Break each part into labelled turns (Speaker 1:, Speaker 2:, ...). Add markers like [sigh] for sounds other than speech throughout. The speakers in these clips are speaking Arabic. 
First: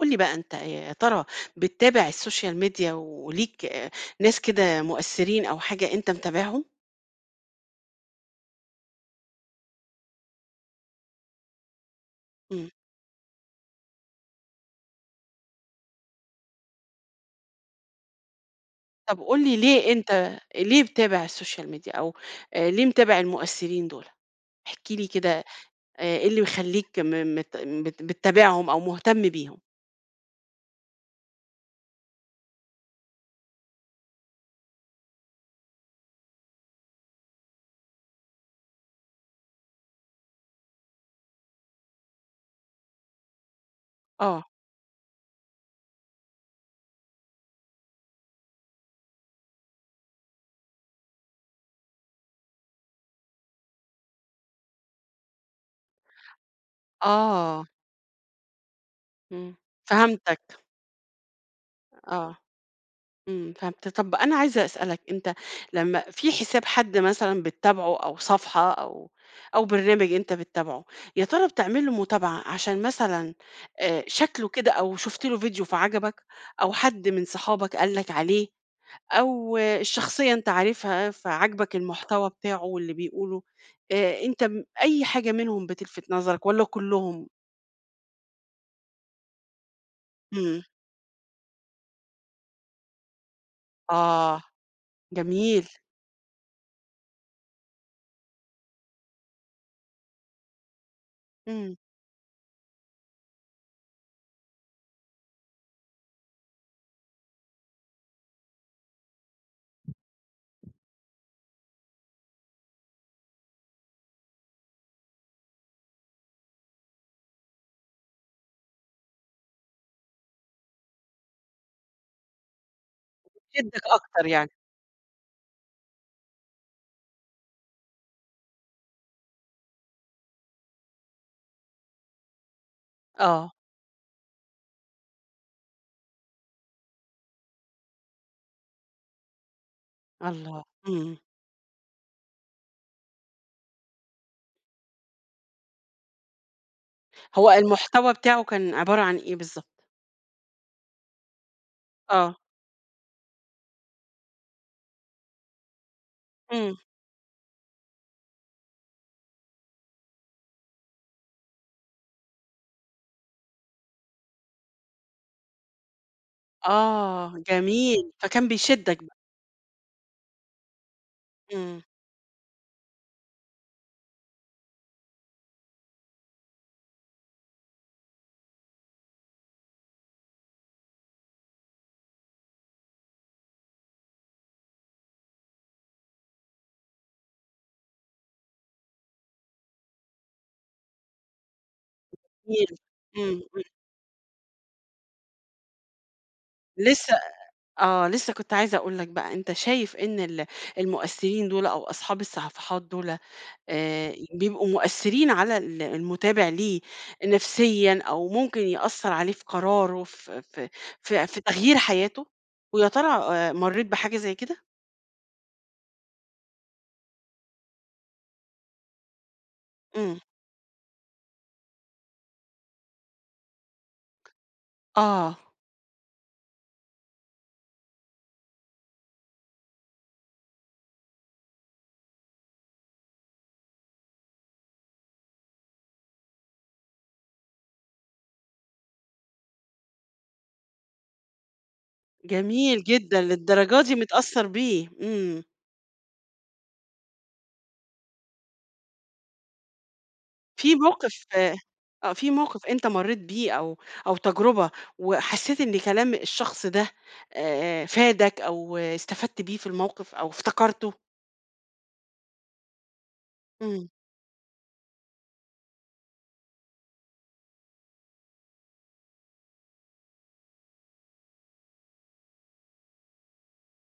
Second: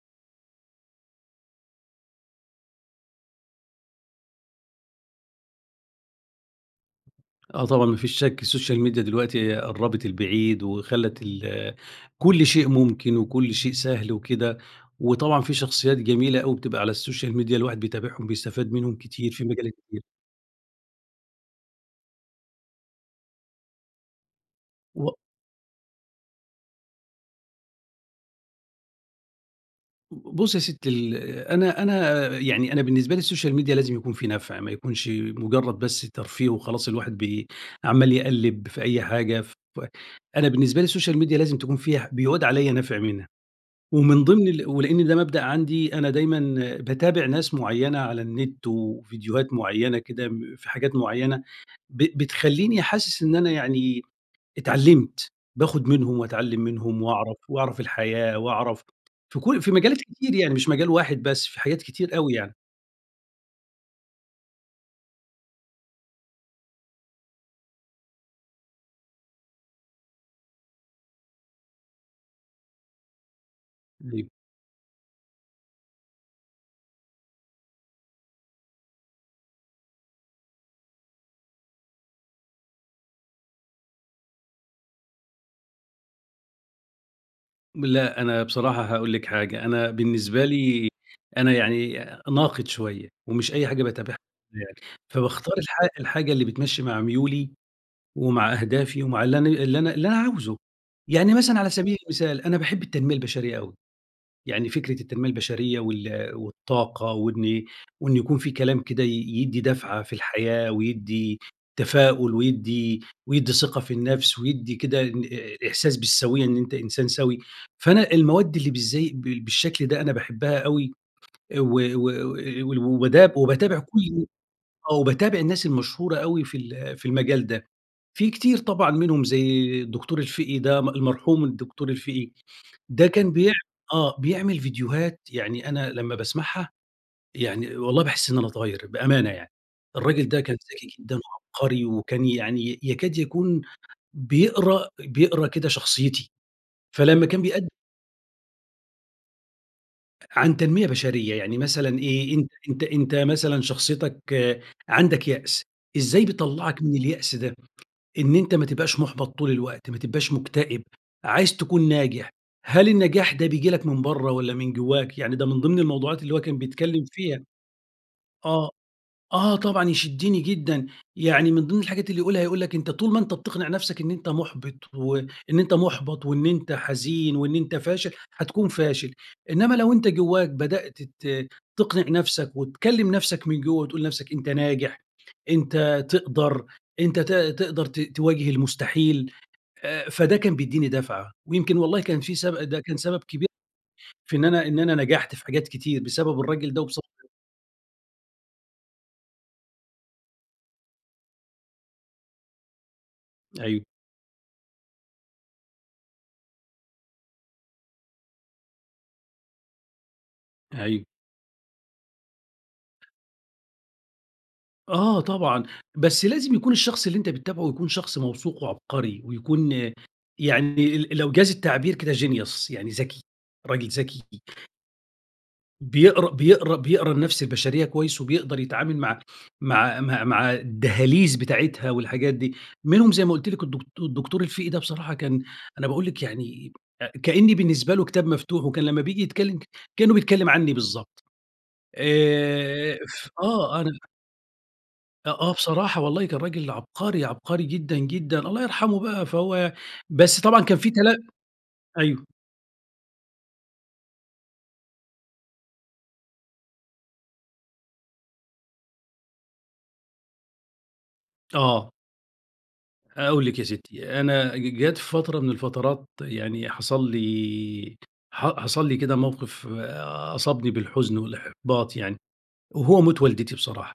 Speaker 1: قُل لي بقى أنت ي يا ترى بتتابع السوشيال ميديا وليك ناس كده مؤثرين أو حاجة أنت متابعهم؟
Speaker 2: آه طبعًا ما فيش شك السوشيال ميديا دلوقتي قربت البعيد وخلّت ال كل شيء
Speaker 1: إمم.
Speaker 2: ممكن وكل شيء سهل وكده، وطبعًا في شخصيات جميلة أوي بتبقى على السوشيال ميديا الواحد بيتابعهم بيستفاد منهم
Speaker 1: طب
Speaker 2: كتير
Speaker 1: قُل
Speaker 2: في
Speaker 1: لي
Speaker 2: مجالات
Speaker 1: ليه
Speaker 2: كتير.
Speaker 1: أنت ليه بتتابع السوشيال ميديا أو آآ ليه متابع المؤثرين دول؟ احكِ لي
Speaker 2: و
Speaker 1: كده آآ إيه اللي مخلّيك م مت بت بتتابعهم أو مُهتم بيهم.
Speaker 2: ب بُصّي يا ستي ال أنا أنا يعني أنا بالنسبة لي السوشيال ميديا لازم يكون فيه نفع ما يكونش مجرد بس ترفيه وخلاص الواحد بي عمال يقلِّب في أي حاجة ف أنا بالنسبة لي السوشيال ميديا لازم تكون فيها ح بيعود عليَّ نفع منها، ومن
Speaker 1: آه.
Speaker 2: ضمن ال ولأن ده مبدأ عندي أنا دايمًا باتابع ناس مُعيّنة على النت وفيديوهات مُعيّنة كده م في حاجات مُعيّنة ب بتخلّيني حاسس إن أنا يعني اتعلمت، باخد منهم وأتعلم منهم وأعرف
Speaker 1: آه.
Speaker 2: وأعرف الحياة وأعرف في
Speaker 1: إمم،
Speaker 2: كلّ في مجالات كتير يعني
Speaker 1: فهمتك.
Speaker 2: مش مجال واحد بس، في حاجات كتير أوي
Speaker 1: آه،
Speaker 2: يعني.
Speaker 1: إمم، فهمت. طب أنا عايزة أسألك أنت لمّا في حساب حد مثلًا بتتابعه أو صفحة أو أو برنامج أنت بتتابعه، يا ترى بتعمل له متابعة عشان مثلًا آآ
Speaker 2: أيوه.
Speaker 1: شكله كده أو شُفت له فيديو فعجبك أو حد من صحابك قال لك عليه أو الشخصية أنت عارفها فعجبك المحتوى بتاعه واللي بيقوله؟ آآ أنت م أي حاجة منهم بتلفت نظرك والّا كلّهم؟
Speaker 2: لأ. أنا بصراحة هاقول لك حاجة. أنا بالنسبة
Speaker 1: إمم.
Speaker 2: لي أنا يعني ناقد شوية ومش أي حاجة باتابعها
Speaker 1: آه.
Speaker 2: يعني. فباختار
Speaker 1: جميل.
Speaker 2: الحا الحاجة اللي بتمشّي مع ميولي ومع أهدافي ومع اللي أنا اللي أنا اللي أنا عاوزه. يعني مثلًا على
Speaker 1: إمم.
Speaker 2: سبيل المثال، أنا باحب التنمية البشرية أوي. يعني فكرة التنمية البشرية وال والطاقة وإن وإن يكون في كلام كده ي يدّي دفعة في الحياة ويدّي تفاؤل ويدّي ويدّي ثقة في النفس ويدّي كده إن أ إحساس بالسويّة إن أنت إنسان سَوِي. فأنا المواد اللي بالزي بالشكل ده أنا باحبّها أوي. أ و و و وال وباداب
Speaker 1: دي
Speaker 2: وباتابع
Speaker 1: بتشدّك
Speaker 2: كل
Speaker 1: أكتر يعني.
Speaker 2: آه. وباتابع الناس المشهورة أوي في ال في المجال ده. في كتير طبعًا منهم زي الدكتور الفِقِي ده، المرحوم الدكتور الفِقِي. ده كان بيع
Speaker 1: آه.
Speaker 2: آه. بيعمل فيديوهات يعني أنا لمّا باسمعها، يعني والله باحس إن باتغيّر بأمانة يعني. الرَّاجل ده كان
Speaker 1: الله،
Speaker 2: ذكي جدًا
Speaker 1: إمم.
Speaker 2: وعبقري وكان يعني يكاد يكون بيقرا بيقرا كده شخصيتي. فلمّا كان
Speaker 1: هو
Speaker 2: بيأد
Speaker 1: المحتوى بتاعه كان عبارة عن إيه بالضبط؟
Speaker 2: عن تنمية بشرية، يعني مثلًا إيه،
Speaker 1: آه.
Speaker 2: أنت أنت أنت مثلًا شخصيتك عندك يأس إزاي
Speaker 1: امم.
Speaker 2: بيطلّعك من اليأس ده، إن أنت ما تبقاش مُحبَط طول الوقت، ما تبقاش مكتئب عايز تكون ناجح، هل النجاح ده بييجي لك من بّره والَّا من جوّاك، يعني ده من ضمن الموضوعات اللي هو كان بيتكلّم
Speaker 1: آه،
Speaker 2: فيها،
Speaker 1: جميل فكان
Speaker 2: آه،
Speaker 1: بيشدك بقى.
Speaker 2: آه طبعًا يشدّني جدًا، يعني من ضمن
Speaker 1: امم.
Speaker 2: الحاجات اللي يقولها، يقول لك أنت طول ما أنت بتقنع نفسك إن أنت محبِط وإن أنت محبَط وإن أنت حزين وإن أنت فاشل، هتكون فاشل، إنّما لو أنت جوّاك بدأت ت تقنع نفسك، وتكلّم نفسك من جوّه، وتقول لنفسك أنت ناجح، أنت تقدر، أنت ت تقدر ت تواجه المستحيل، فده كان بيديني دفعة ويمكن والله كان في سب
Speaker 1: جميل،
Speaker 2: ده كان سبب
Speaker 1: امم،
Speaker 2: كبير
Speaker 1: امم.
Speaker 2: في إن أنا إن أنا نجحت في حاجات كتير، بسبب الراجل ده وبص
Speaker 1: لسه، آآ، آه، لسه كنت عايزة أقول لك بقى، أنت شايف إن ال المؤثرين دولَ أو أصحاب الصفحات دولَ،
Speaker 2: أيوه.
Speaker 1: آآ بيبقوا مؤثرين على ال المتابع ليه نفسيًا أو ممكن يأثّر عليه في قرارُه في في
Speaker 2: أيوه
Speaker 1: في في تغيير حياته؟ ويا ترى آآ، مرّيت بحاجة زي كده؟
Speaker 2: آه طبعًا، بس لازم يكون الشخص اللي أنت بتتابعه يكون شخص موثوق وعبقري ويكون،
Speaker 1: امم.
Speaker 2: يعني ال لو جاز التعبير كده genius يعني ذكي، راجل ذكي.
Speaker 1: آه.
Speaker 2: بيقرا بيقرا بيقرا النفس البشرية كويس وبيقدَر يتعامل مع مع مع مع الدهاليز بتاعتها والحاجات دي. مِنهم زي ما قلت لِك الدك الدكتور الفقي ده بصراحة كان أنا باقول لِك يعني كأني بالنسبة له كتاب مفتوح، وكان لما بييجي يتكلّم كأنه بيتكلّم عني بالضبط.
Speaker 1: جميل
Speaker 2: آآ،
Speaker 1: جدًا،
Speaker 2: ف آه،
Speaker 1: للدرجة
Speaker 2: أنا
Speaker 1: دي متأثّر بيه!
Speaker 2: أ
Speaker 1: امم.
Speaker 2: آه بصراحة، والله كان راجل عبقري، عبقري جدًا، جدًا، الله يرحمه بقى فهو بس طبعًا
Speaker 1: في
Speaker 2: كان في تلا
Speaker 1: موقِف آه،
Speaker 2: أيوه.
Speaker 1: في موقِف أنت مرّيت بيه أو أو تجربة وحسّيت إن كلام الشخص ده آآ، فادك أو استفدت بيه في الموقِف أو افتكرته؟
Speaker 2: آه. هاقول لِك يا
Speaker 1: امم.
Speaker 2: ستّي، أنا ج جات فترة من الفترات يعني حصل لي، ح حصل لي كده موقِف أصابني بالحزن والإحباط يعني، وهو موت والدتي بصراحة.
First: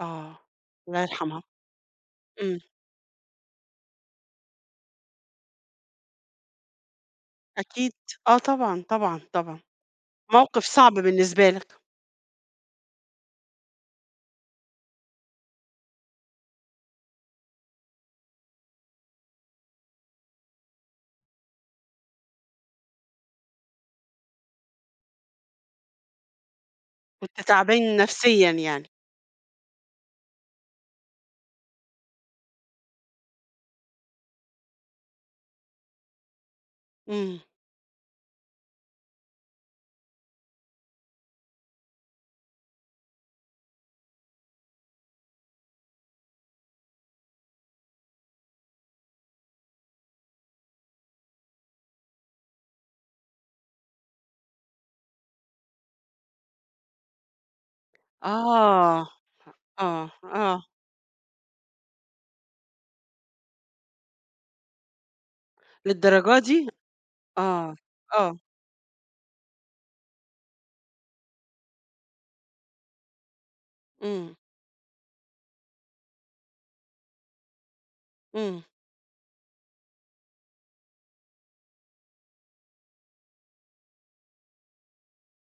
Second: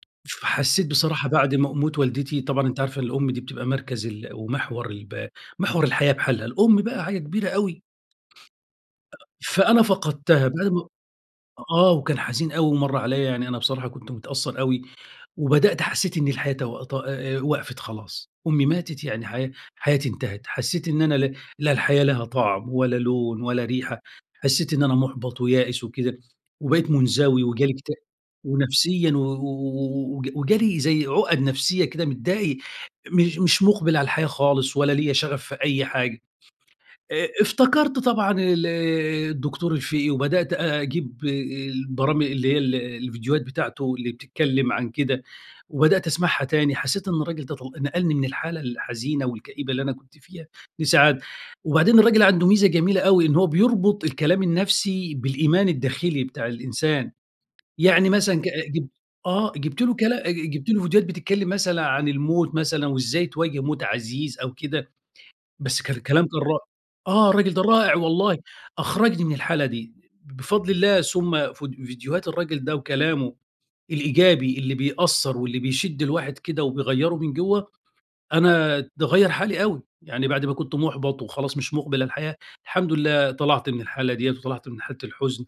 Speaker 1: آه،
Speaker 2: فحسيت
Speaker 1: الله
Speaker 2: بصراحة
Speaker 1: يرحمها.
Speaker 2: بعد ما موت والدتي،
Speaker 1: امم.
Speaker 2: طبعًا أنتِ عارفة الأم دي بتبقى مركَز ال ومحور الـب محور الحياة بحالها، الأم بقى حاجة كبيرة أوي.
Speaker 1: أكيد. آه طبعًا، طبعًا، طبعًا،
Speaker 2: فأنا فقدْتها،
Speaker 1: موقِف
Speaker 2: [unintelligible]
Speaker 1: صعب بالنسبة لك.
Speaker 2: آه، وكان حزين أوي ومَرّ عليَّ يعني أنا بصراحة كنت متأثّر أوي وبدأت حسّيت إني الحياة تو ت أ وقفِت خلاص، أمي ماتت يعني حيا حياتي انتهت. حسّيت إن أنا ل لا الحياة لها طَعم ولا لون ولا ريحة، حسّيت إن أنا مُحبَط ويائس وكده وبقيت
Speaker 1: كنت
Speaker 2: منزوي وجالي إكت
Speaker 1: تعبان نفسيًا يعني.
Speaker 2: ونفسيًا و و وج وجالي زي عُقَد نفسيّة كده، متضايق، مش مش مُقبِل على الحياة خالص ولا ليَّ شغف في أي حاجة. آآ
Speaker 1: امم.
Speaker 2: افتكرْت طبعًا ال الدكتور الفقي وبدأت أجيب آآ البرام اللي هي ال الفيديوهات بتاعته اللي بتتكلم عن كده وبدأت أسمعها تاني، حسّيت إن الرجل ده طل نقَلني من الحالة الحزينة والكئيبة اللي أنا كنت فيها لسعادة، وبعدين الراجل عنده ميزة جميلة أوي، إن هو بيربُط الكلام النفسي بالإيمان الداخلي بتاع الإنسان، يعني مثلًا ك ج
Speaker 1: آه،
Speaker 2: آه، جِيبت له
Speaker 1: آه،
Speaker 2: كلا أ ج
Speaker 1: آه.
Speaker 2: جِيبت له فيديوهات بتتكلّم مثلًا عن الموت مثلًا وإزاي تواجه موت عزيز أو كده، بس كان كلام
Speaker 1: للدرجة
Speaker 2: كان را
Speaker 1: دي؟!
Speaker 2: آه، الراجل ده
Speaker 1: آه،
Speaker 2: رائع
Speaker 1: آه.
Speaker 2: والله، أخرَجني من الحالة دي، ب بفضْل الله ثُم ف فيديوهات الراجل ده وكلامه
Speaker 1: امم.
Speaker 2: الإيجابي اللي بيأثّر واللي بيشد الواحد كده وبيغيّره من جوَّه،
Speaker 1: امم.
Speaker 2: أنا ده غيّر حالي أوي، يعني بعد ما كنت محبَط وخلاص مش مقبِل على الحياة، الحمد لله طلَعت من الحالة دِيَّة وطلَعت من حالة الحُزن.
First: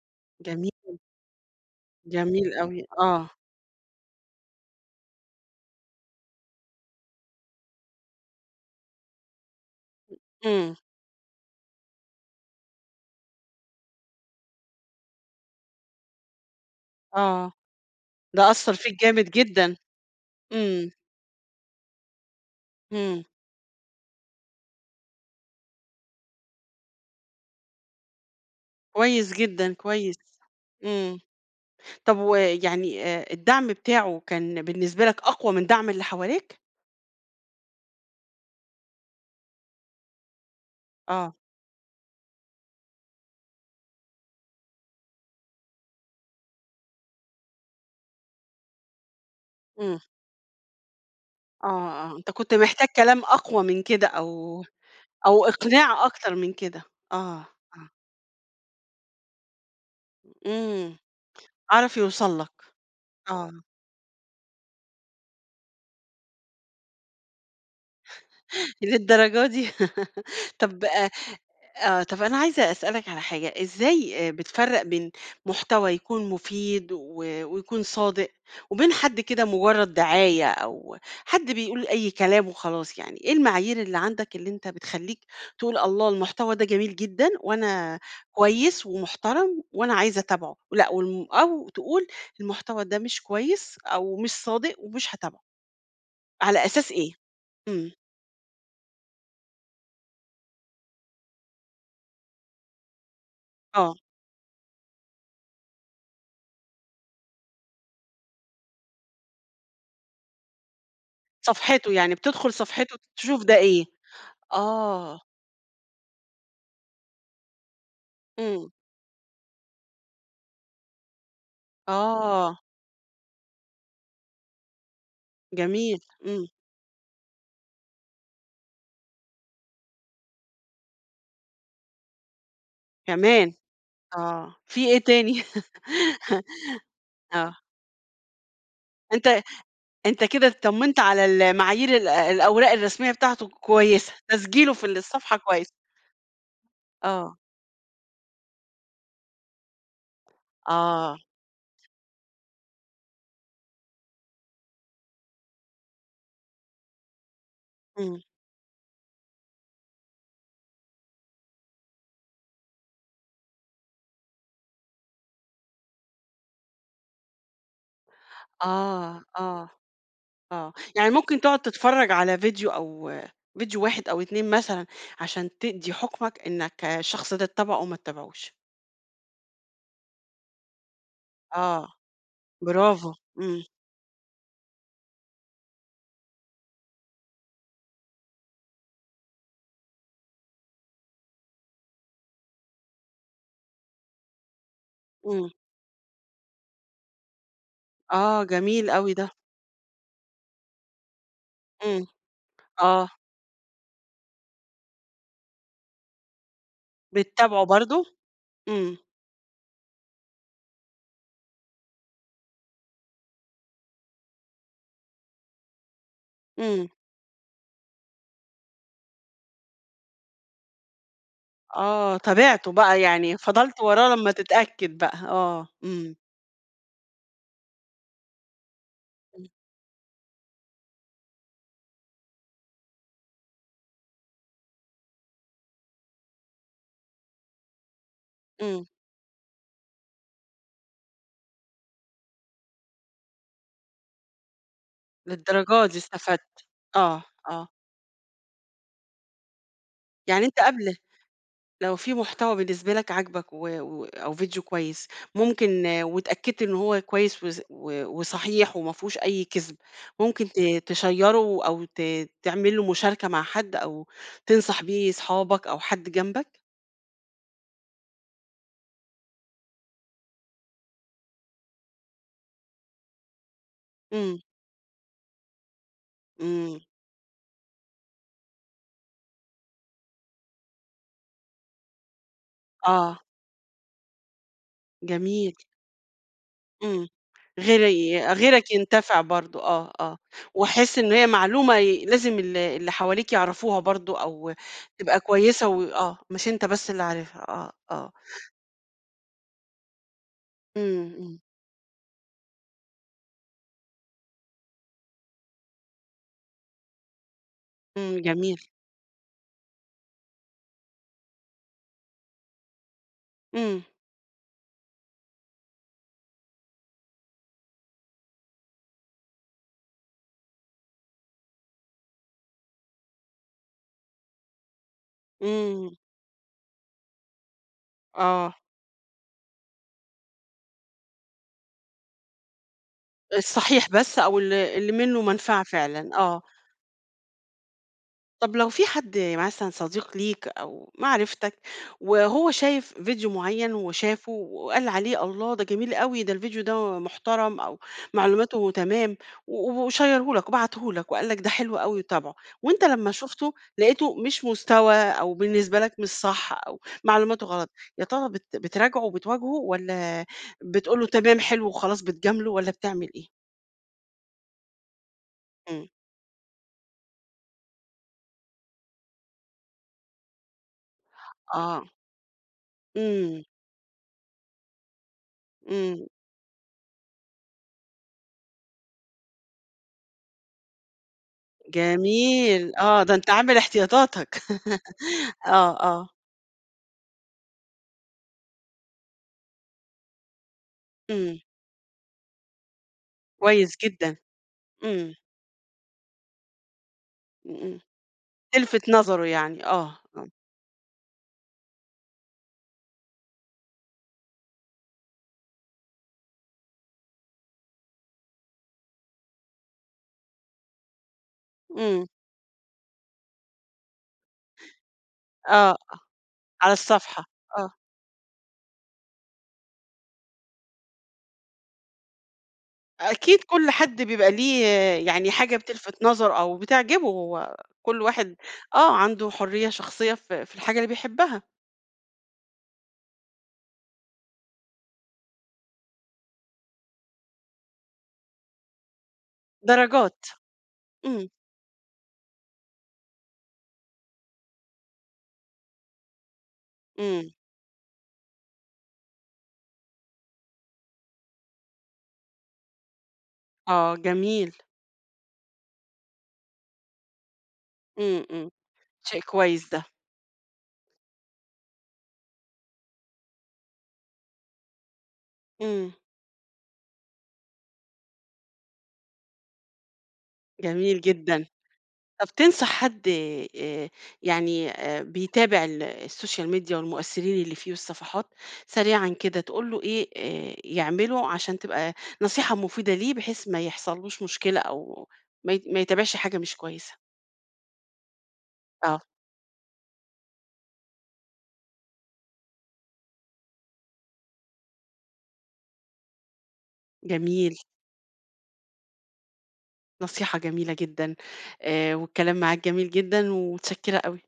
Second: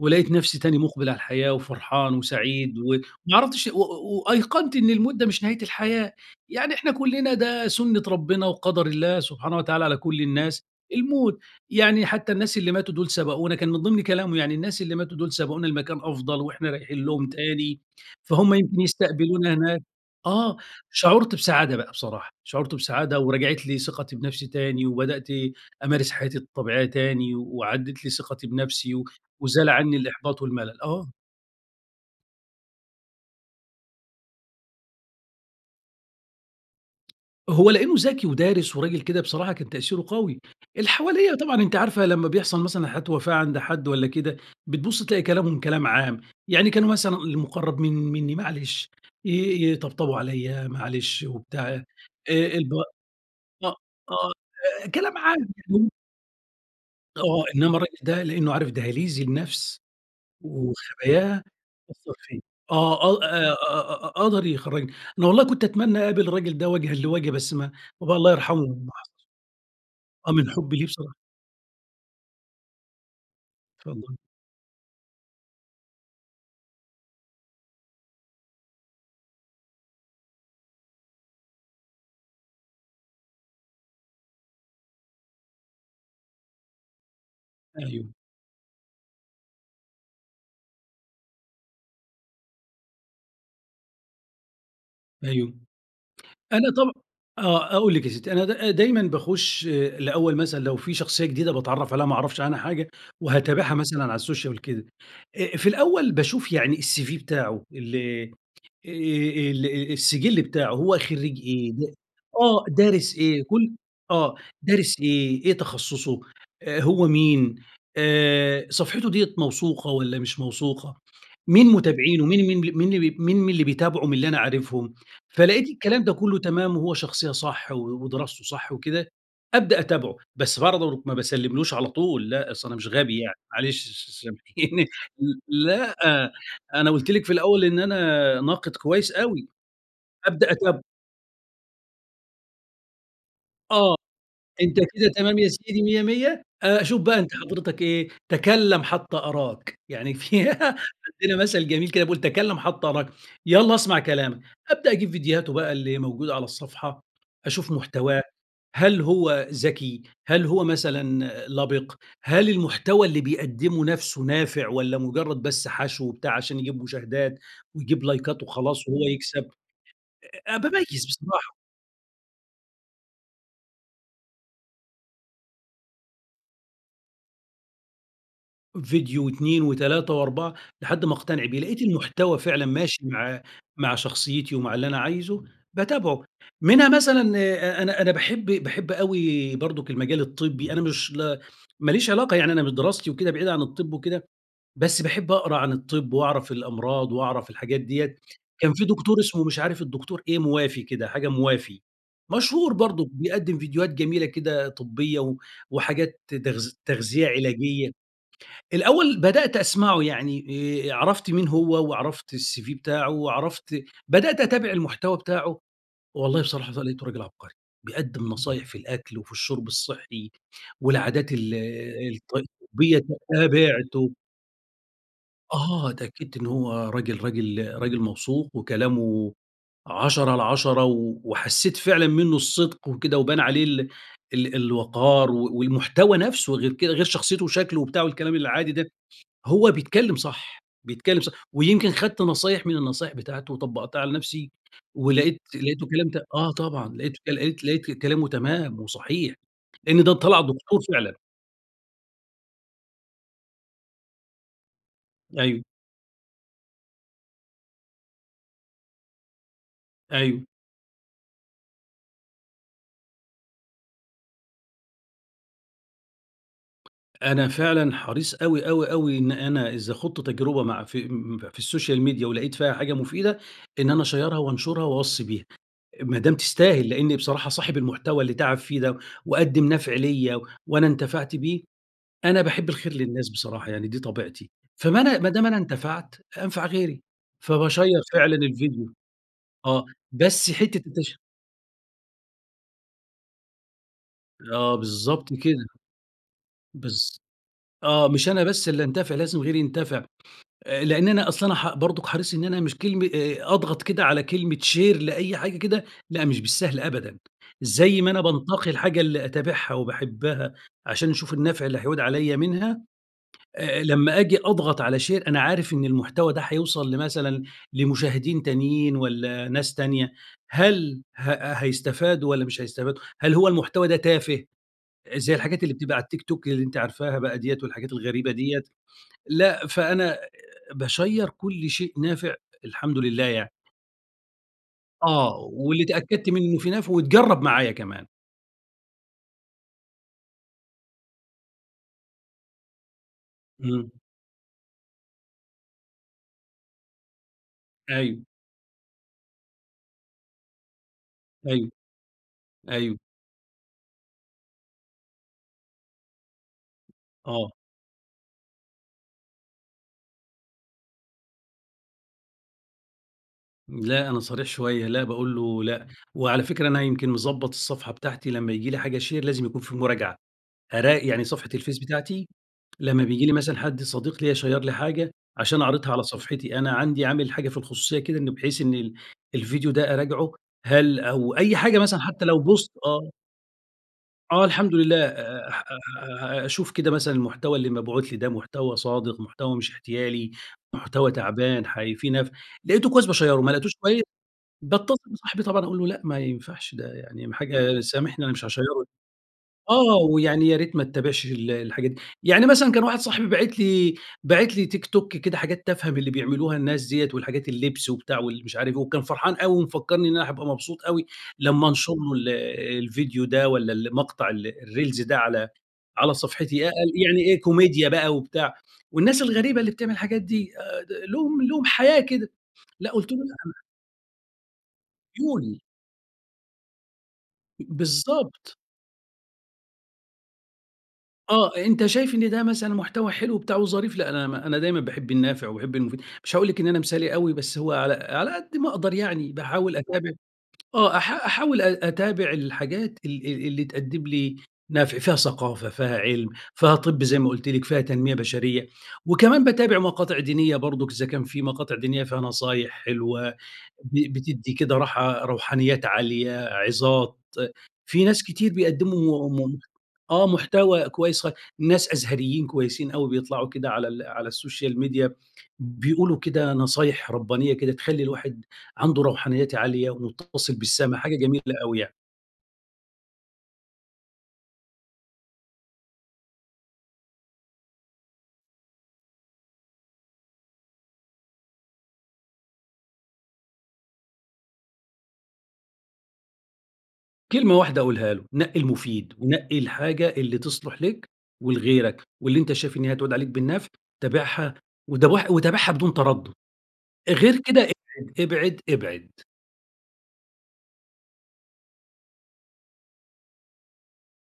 Speaker 2: ولقيت نفسي تاني
Speaker 1: جميل.
Speaker 2: مُقبِل على الحياة وفرحان
Speaker 1: جميل
Speaker 2: وسعيد
Speaker 1: أوي.
Speaker 2: وما
Speaker 1: آه.
Speaker 2: عرفتش و و وأيقنْت إن الموت ده مش نهاية الحياة، يعني إحنا كُلّنا ده سُنّة ربنا وقدَر الله سبحانه وتعالى على
Speaker 1: م
Speaker 2: كل الناس
Speaker 1: امم.
Speaker 2: الموت، يعني حتى الناس اللي ماتوا دول سبقونا، كان من ضِمن كلامه يعني الناس اللي ماتوا دول سبقونا لمكان أفضَل وإحنا رايحين لهم
Speaker 1: آه.
Speaker 2: تاني،
Speaker 1: ده
Speaker 2: فهُم
Speaker 1: أثّر
Speaker 2: يمكن
Speaker 1: فيك جامد
Speaker 2: يستقبلونا
Speaker 1: جدًا.
Speaker 2: هناك. آه،
Speaker 1: امم.
Speaker 2: شعُرت بسعادة بقى بصراحة، شعُرت بسعادة
Speaker 1: امم.
Speaker 2: ورجَعِت لي ثقتي بنفْسي تاني وبدأت أمارس حياتي الطبيعية تاني وعادت لي ثقتي بنفْسي
Speaker 1: كويس
Speaker 2: وزال
Speaker 1: جدًا،
Speaker 2: عني
Speaker 1: كويس،
Speaker 2: الإحباط والملل، آه.
Speaker 1: امم، طَب و يعني آآ، الدعْم بتاعه كان بالنسبة لك أقوى من دعْم اللي حواليك؟
Speaker 2: هو لإنه ذكي ودارس وراجل كده بصراحة كان تأثيره قوي. اللي حواليّا
Speaker 1: آه.
Speaker 2: طبعًا أنتِ عارفة لمّا بيحصل مثلًا حالة وفاة عند حد والّا كده، بتبُص تلاقي كلامهم كلام عام. يعني كان مثلًا المُقرّب من منّي معلش. ي
Speaker 1: إمم.
Speaker 2: يطبطبوا عليّا معلش
Speaker 1: آه،
Speaker 2: وبتاع. آآ
Speaker 1: آه. أنت كنت
Speaker 2: الب
Speaker 1: محتاج كلام أقوى
Speaker 2: أ أ
Speaker 1: من كده أو
Speaker 2: آآ كلام
Speaker 1: أو
Speaker 2: عام [unintelligible]
Speaker 1: إقناع أكتر من كده
Speaker 2: آه.
Speaker 1: آه،
Speaker 2: إنّما
Speaker 1: آه.
Speaker 2: الراجل ده لإنه عارف دَهَالِيز النفس
Speaker 1: إمم.
Speaker 2: وخباياها
Speaker 1: عرف
Speaker 2: أثّر
Speaker 1: يوصل
Speaker 2: فيّا
Speaker 1: لك.
Speaker 2: آه. أ أ
Speaker 1: آه.
Speaker 2: أ أ قدر يخرّجني. أنا والله كنت أتمنى أقابل الرجل ده وَجهًا لوَجه بس ما بابايا الله يرحمه محت
Speaker 1: للدرجة دي!
Speaker 2: آه من
Speaker 1: [laughs]
Speaker 2: حُبّي
Speaker 1: طب
Speaker 2: ليه
Speaker 1: أ
Speaker 2: بصراحة.
Speaker 1: آه. طب أنا عايزة أسألك على حاجة.
Speaker 2: اتفضّلي.
Speaker 1: إزاي أ بتفرّق بين محتوى يكون مُفيد و ويكون صادق، وبين حد كده مُجرّد دعاية أو حد بيقول أي كلام وخلاص يعني إيه المعايير اللي عندك اللي أنت بتخلّيك تقول، الله المحتوى ده جميل جدًا وأنا
Speaker 2: أيوه.
Speaker 1: كويس ومحترم وأنا عايز أتابعه؟ لأ والم أو تقول المحتوى ده مش كويس أو مش صادق ومش هاتابعه،
Speaker 2: أيوه.
Speaker 1: على
Speaker 2: أنا
Speaker 1: أساس
Speaker 2: طب
Speaker 1: إيه؟
Speaker 2: آه.
Speaker 1: إمم
Speaker 2: أقول لِك يا سِتّي. أنا د دايمًا باخُش الأول مثلًا لو في شخصية جديدة باتعرّف عليها ما أعرفش عنها حاجة، وهاتابعها
Speaker 1: آه.
Speaker 2: مثلًا على السوشيال وكده. أ في الأول باشوف يعني الCV بتاعه اللي آآ ال أ السجل بتاعه هو خرِّيج إيه
Speaker 1: صفحته
Speaker 2: ده
Speaker 1: يعني. بتدخل
Speaker 2: آه.
Speaker 1: صفحته
Speaker 2: دارس إيه؟
Speaker 1: تشوف ده
Speaker 2: كل
Speaker 1: إيه.
Speaker 2: آه. دارس
Speaker 1: آه.
Speaker 2: إيه؟ إيه تخصُّصه؟ أ هو مين؟ آآ
Speaker 1: إمم.
Speaker 2: صفحِته ديّة موثوقة والّا مش موثوقة؟ مين متابعينه مين
Speaker 1: آه.
Speaker 2: مين ب مين ال مين اللي بيتابعوا من اللي أنا عارفهم؟ فلقيت
Speaker 1: جميل.
Speaker 2: الكلام ده كُلّه
Speaker 1: إمم.
Speaker 2: تمام وهو شخصية صح و ودراسته صح وكده، أبدأ أتابعه. بس برضه ما باسلّملوش على طول لأ. أصل أنا مش غبي يعني
Speaker 1: كمان.
Speaker 2: معلش س
Speaker 1: آه.
Speaker 2: سامحيني
Speaker 1: في إيه تاني؟
Speaker 2: ل لأ، أنا قُلت
Speaker 1: [laughs]
Speaker 2: لِك في
Speaker 1: آه.
Speaker 2: الأول إن أنا ناقد كويس
Speaker 1: أنت
Speaker 2: أوي.
Speaker 1: أنت كده
Speaker 2: أبدأ أتابعه.
Speaker 1: اتطمنت على ال المعايير ال الأوراق الرسمية بتاعته
Speaker 2: آه.
Speaker 1: كويسة. تسجيله
Speaker 2: أنت
Speaker 1: في
Speaker 2: كده
Speaker 1: الصفحة
Speaker 2: تمام يا
Speaker 1: كويس.
Speaker 2: سيدي مِيّة مِيّة أ أشوف بقى أنت
Speaker 1: آه.
Speaker 2: حضرتك إيه؟ تَكلَّم حتّى أراك. يعني في [giggles]
Speaker 1: آه.
Speaker 2: عندنا مثل جميل كده بيقول تَكلَّم حتّى أراك. يالّا أسمع كلامك. أبدأ أجيب فيديوهاته بقى اللي موجودة على الصفحة، أشوف
Speaker 1: إمم.
Speaker 2: محتواه، هل هو ذكي؟ هل هو مثلًا لَبِق؟ هل المحتوى اللي بيقدّمه نفسه نافع والّا مُجرّد بس حَشْو وبتاع عشان يجيب مشاهدات، ويجيب لايكات وخلاص وهو
Speaker 1: آه،
Speaker 2: يكسب.
Speaker 1: آه،
Speaker 2: أ -أ
Speaker 1: آه.
Speaker 2: باميِّز
Speaker 1: يعني ممكن
Speaker 2: بصراحة.
Speaker 1: تقعد تتفرّج على فيديو أو فيديو واحد أو 2 مثلًا، عشان تدّي حُكمَك إنّك الشخص ده تتابعه أو ما تابعهوش.
Speaker 2: فيديو و2 و3 و4 لحد ما أقتنع بيه. لقيت
Speaker 1: آه.
Speaker 2: المحتوى فعلًا ماشي
Speaker 1: برافو.
Speaker 2: مع
Speaker 1: إمم.
Speaker 2: مع شخصيتي ومع اللي أنا عايزه، باتابعه. منها مثلًا أ أنا أنا باحب باحب أوي برضُك المجال الطبّي. أنا مش ل ماليش علاقة يعني أنا من دراستي وكده بعيد عن الطِب وكده، بس باحب
Speaker 1: إمم.
Speaker 2: أقرا عن الطِب وأعرف الأمراض وأعرف الحاجات ديّة.
Speaker 1: آه،
Speaker 2: كان في
Speaker 1: جميل أوي
Speaker 2: دكتور
Speaker 1: ده.
Speaker 2: اسمه مش عارف الدكتور إيه موافي كده، حاجة موافي.
Speaker 1: إمم.
Speaker 2: مشهور برضه
Speaker 1: آه.
Speaker 2: بيقدّم فيديوهات جميلة كده طبّية و وحاجات ت تغذ تغذية
Speaker 1: بتتابعه
Speaker 2: علاجية.
Speaker 1: برضه؟ إمم.
Speaker 2: الأول بدأت أسمعه. يعني آآ عرفت مين هو وعرفت الCV بتاعه وعرفت بدأت أتابع المحتوى بتاعه، والله بصراحة
Speaker 1: إمم.
Speaker 2: لقيته راجل عبقري. بيقدّم نصايح في الأكل، وفي الشُرب الصحّي والعادات ال
Speaker 1: آه. تابعته
Speaker 2: الطبّية
Speaker 1: بقى
Speaker 2: ت
Speaker 1: يعني فضلت
Speaker 2: تابعته.
Speaker 1: وراه لمّا تتأكد بقى آه.
Speaker 2: آه.
Speaker 1: إمم.
Speaker 2: اتأكدت إنه هو راجل راجل راجل موثوق، وكلامه
Speaker 1: إمم.
Speaker 2: عشرة على عشرة. و وحسّيت فعلًا منّه الصِدق وكده وبان عليه ال ال الوَقار، و والمحتوى نفسه غير كده غير شخصيته وشكله وبتاع الكلام العادي
Speaker 1: إمم.
Speaker 2: ده، هو بيتكلّم صح. بيتكلّم صح. ويمكن خدت نصايح من النصايح بتاعته وطبّقتها على نفسي ولقيت
Speaker 1: للدرجة
Speaker 2: لقيته
Speaker 1: دي
Speaker 2: كلام ت آه
Speaker 1: استفدت
Speaker 2: طبعًا. لقيت
Speaker 1: آه.
Speaker 2: لقيت
Speaker 1: آه.
Speaker 2: لقيت كلامه تمام وصحيح. لإن ده طَلع
Speaker 1: يعني أنت
Speaker 2: دكتور
Speaker 1: قبل
Speaker 2: فعلًا.
Speaker 1: لو في محتوى بالنسبة لك عجبك و و أو فيديو كويس
Speaker 2: أيوه.
Speaker 1: ممكن واتأكدت إن هو كويس وص و وصحيح وما فيهوش أي كذب،
Speaker 2: أيوه.
Speaker 1: ممكن ت تشيّره أو ت تعمل له مشاركة مع حد أو تنصح بيه صحابك أو حد جنبك؟
Speaker 2: أنا فعلًا حريص أوي، أوي، أوي إن أنا إذا خُضت تجربة مع في م في السوشيال ميديا ولقيت فيها حاجة مفيدة، إن أنا
Speaker 1: إمم.
Speaker 2: أشيّرها وأنشرها وأوصّي بيها. ما دام
Speaker 1: إمم.
Speaker 2: تستاهل، لإنّي بصراحة صاحب المحتوى اللي تعب فيه ده، وقدّم نَفع ليّا وأنا انتفعت بيه، أنا باحب الخير
Speaker 1: آه.
Speaker 2: للناس بصراحة يعني دي طبيعتي. فما أنا ما دام
Speaker 1: جميل.
Speaker 2: أنا انتفَعت أنفع غيري.
Speaker 1: إمم
Speaker 2: فباشيّر
Speaker 1: .غيري
Speaker 2: فعلًا
Speaker 1: غيرك
Speaker 2: الفيديو.
Speaker 1: ينتفع برضه
Speaker 2: آه.
Speaker 1: آه، آه.
Speaker 2: بس حتّة
Speaker 1: ويحس إن
Speaker 2: التش
Speaker 1: هي معلومة ي لازم ال اللي حواليك يعرفوها برضه أو
Speaker 2: آه
Speaker 1: تبقى
Speaker 2: بالضبط كده.
Speaker 1: كويسة وآه. مش أنت بس
Speaker 2: بالض
Speaker 1: اللي عارفها آه،
Speaker 2: آه.
Speaker 1: آه.
Speaker 2: مش أنا بس اللي أنتَفع لازم غيري ينتَفع. أ لإن
Speaker 1: إمم،
Speaker 2: أنا
Speaker 1: إمم.
Speaker 2: أصلًا ح برضُك حريص إن أنا مش كلمة أ أضغط كده على كلمة شير لأي حاجة كده، لأ مش بالسهل أبدًا. زي ما
Speaker 1: إمم،
Speaker 2: أنا
Speaker 1: جميل.
Speaker 2: بانتقي الحاجة اللي أتابعها وباحبها عشان أشوف النَفع اللي هيعود عليّا منها، أ
Speaker 1: إمم.
Speaker 2: أ لمّا أجي أضغط على شير أنا عارف إن المحتوى ده هيوصل لمثلًا لمشاهدين تانيين والّا ناس تانية، هل ه هيستفادوا والّا مش هيستفادوا؟ هل هو المحتوى ده تافه زي الحاجات اللي بتبقى
Speaker 1: إمم.
Speaker 2: على التيك توك اللي أنتِ عارفاها بقى ديّة والحاجات الغريبة
Speaker 1: آه.
Speaker 2: ديّة؟ لأ. فأنا باشيّر كل شيء نافع الحمد لله يعني.
Speaker 1: الصحيح بس أو ال اللي منّه
Speaker 2: آه.
Speaker 1: مَنفعة
Speaker 2: واللي
Speaker 1: فعلًا
Speaker 2: تأكدت
Speaker 1: آه.
Speaker 2: من إنه فيه نَفع واتجرّب معايا كمان.
Speaker 1: طب لو في حد مثلًا صديق ليك، أو معرفتك وهو شايف فيديو معيّن
Speaker 2: امم.
Speaker 1: وشافُه وقال عليه الله ده جميل أوي، ده الفيديو ده محترم أو
Speaker 2: أيوه.
Speaker 1: معلوماته تمام، و وشيّره لك وبعته لك، وقال لك ده
Speaker 2: أيوه،
Speaker 1: حلو أوي وتابعُه، وأنت
Speaker 2: أيوه.
Speaker 1: لما شفته لقيته مش مستوى أو بالنسبة لك مش صح، أو معلوماته
Speaker 2: آه.
Speaker 1: غلط، يا ترى بت بتراجعه وبتواجهه، والَّا بتقول له تمام حلو وخلاص بتجامله، والَّا بتعمل إيه؟
Speaker 2: لأ، أنا صريح شوية، لأ باقول له لأ،
Speaker 1: امم.
Speaker 2: وعلى فكرة أنا يمكن مضبّط الصفحة بتاعتي لما ييجي لي حاجة شير لازم يكون في مراجعة، أرا يعني صفحة الفيس
Speaker 1: آه.
Speaker 2: بتاعتي لمّا بييجي لي
Speaker 1: امم.
Speaker 2: مثلًا حد صديق ليّا شير لي حاجة عشان أعرضها على
Speaker 1: امم.
Speaker 2: صفحتي أنا، عندي عامل حاجة في الخصوصية كده إن بحيث إن ال الفيديو ده أراجعه هل أو أي حاجة مثلًا حتى لو بوست
Speaker 1: جميل، آه
Speaker 2: آه
Speaker 1: ده أنت عامل احتياطاتك
Speaker 2: آه الحمد لله
Speaker 1: [laughs]
Speaker 2: آآ،
Speaker 1: آه، آه.
Speaker 2: آآ، أشوف كده مثلًا المحتوى اللي مبعوت لي ده محتوى صادق، محتوى مش احتيالي، محتوى
Speaker 1: امم.
Speaker 2: تعبان، حي في نا لقيتُه كويس باشيره ما
Speaker 1: كويس
Speaker 2: لقيتوش كويس
Speaker 1: جدًا،
Speaker 2: باتصّل
Speaker 1: امم.
Speaker 2: بصاحبي طبعًا أقول له لأ ما ينفعش، ده يعني
Speaker 1: امم،
Speaker 2: حاجة سامحني أنا مش هاشيره
Speaker 1: تلفت نظرُه يعني،
Speaker 2: آه،
Speaker 1: آه، آه.
Speaker 2: ويعني يا ريت ما تتابعش ال الحاجات دي، يعني مثلًا كان واحد صاحبي باعت لي باعت لي تيك توك كده حاجات تافهة من اللي بيعملوها الناس ديَّة، والحاجات اللبس وبتاع والمش عارف إيه وكان فرحان أوي ومفكّرني أنا راح أبقى مبسوط أوي لمّا أنشر
Speaker 1: امم.
Speaker 2: له ال الفيديو ده والَّا المقطع ال الريلز ده، على،
Speaker 1: آه، آه
Speaker 2: على صفحتي يا
Speaker 1: على
Speaker 2: يعني
Speaker 1: الصفحة،
Speaker 2: إيه
Speaker 1: آه.
Speaker 2: كوميديا بقى وبتاع، والناس الغريبة اللي بتعمل الحاجات دي ل لهم لهم حياة كده، لأ قلت له لأ
Speaker 1: أكيد كل حد بيبقى ليه يعني حاجة
Speaker 2: [unintelligible]
Speaker 1: بتلفت نظرُه أو بتعجبه، و كل واحد
Speaker 2: بالضبط.
Speaker 1: آه عنده حرية شخصية ف في الحاجة اللي بيحبها.
Speaker 2: آه، أنت شايف إن ده مثلًا محتوى حلو وبتاع وظريف لأ أنا م أنا دايمًا باحب النافع وباحب المفيد، مش هاقول لك إن أنا مثالي أوي، بس هو على على قد ما أقدر يعني باحاول أتابع
Speaker 1: درجات،
Speaker 2: آه أح
Speaker 1: امم.
Speaker 2: أحاول أ أتابع الحاجات ال ال اللي تقدم لي نفع، فيها ثقافة، فيها علم، فيها طِب زي
Speaker 1: امم.
Speaker 2: ما قُلت لِك، فيها تنمية بشرية، وكمان باتابع مقاطع دينية برضه إذا كان في مقاطع دينية فيها نصايح حلوة،
Speaker 1: آه،
Speaker 2: ب
Speaker 1: جميل.
Speaker 2: بتدّي كده راحةK روحانيات عالية، عِظات، في ناس
Speaker 1: امم، امم،
Speaker 2: كتير
Speaker 1: شيء
Speaker 2: بيقدموا م
Speaker 1: كويس ده.
Speaker 2: آه محتوى كويس خا ناس أزهريين كويسين أوي بيطلعوا كده على على السوشيال ميديا
Speaker 1: امم.
Speaker 2: بيقولوا كده نصايح ربّانية كده تخلّي الواحد عنده روحانيات عالية ومتّصل بالسما،
Speaker 1: جميل
Speaker 2: حاجة جميلة
Speaker 1: جدًا،
Speaker 2: أوي يعني.
Speaker 1: طب تنصح حد آآ، يعني آآ، بيتابع ال الSocial Media والمؤثرين اللي فيه والصفحات، سريعًا كده تقول له إيه آآ، يعملُه عشان تبقى نصيحة مفيدة ليه بحيث ما يحصلش له مشكلة أو ما ي ما يتابعش حاجة مش كويسة؟
Speaker 2: كلمة واحدة اقولها له، نقّي
Speaker 1: آه.
Speaker 2: المفيد ونقّي الحاجة اللي تصلح لك ولغيرك، واللي أنت شايف إن هي هتعود عليك بالنفع، تابعها وت وتابعها بدون تردّد، غير
Speaker 1: جميل.
Speaker 2: كده ابعد، ابعد، ابعد.
Speaker 1: نصيحة جميلة جدًا آآ، والكلام معاك جميل جدًا، ومتشكّرة أوي.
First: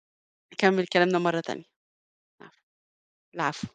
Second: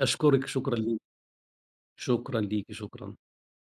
Speaker 2: أشكرِك، شكرًا
Speaker 1: نكمّل
Speaker 2: ليكِ،
Speaker 1: كلامنا مرة تانية،
Speaker 2: شكرًا ليكِ، شكرًا.
Speaker 1: العفو.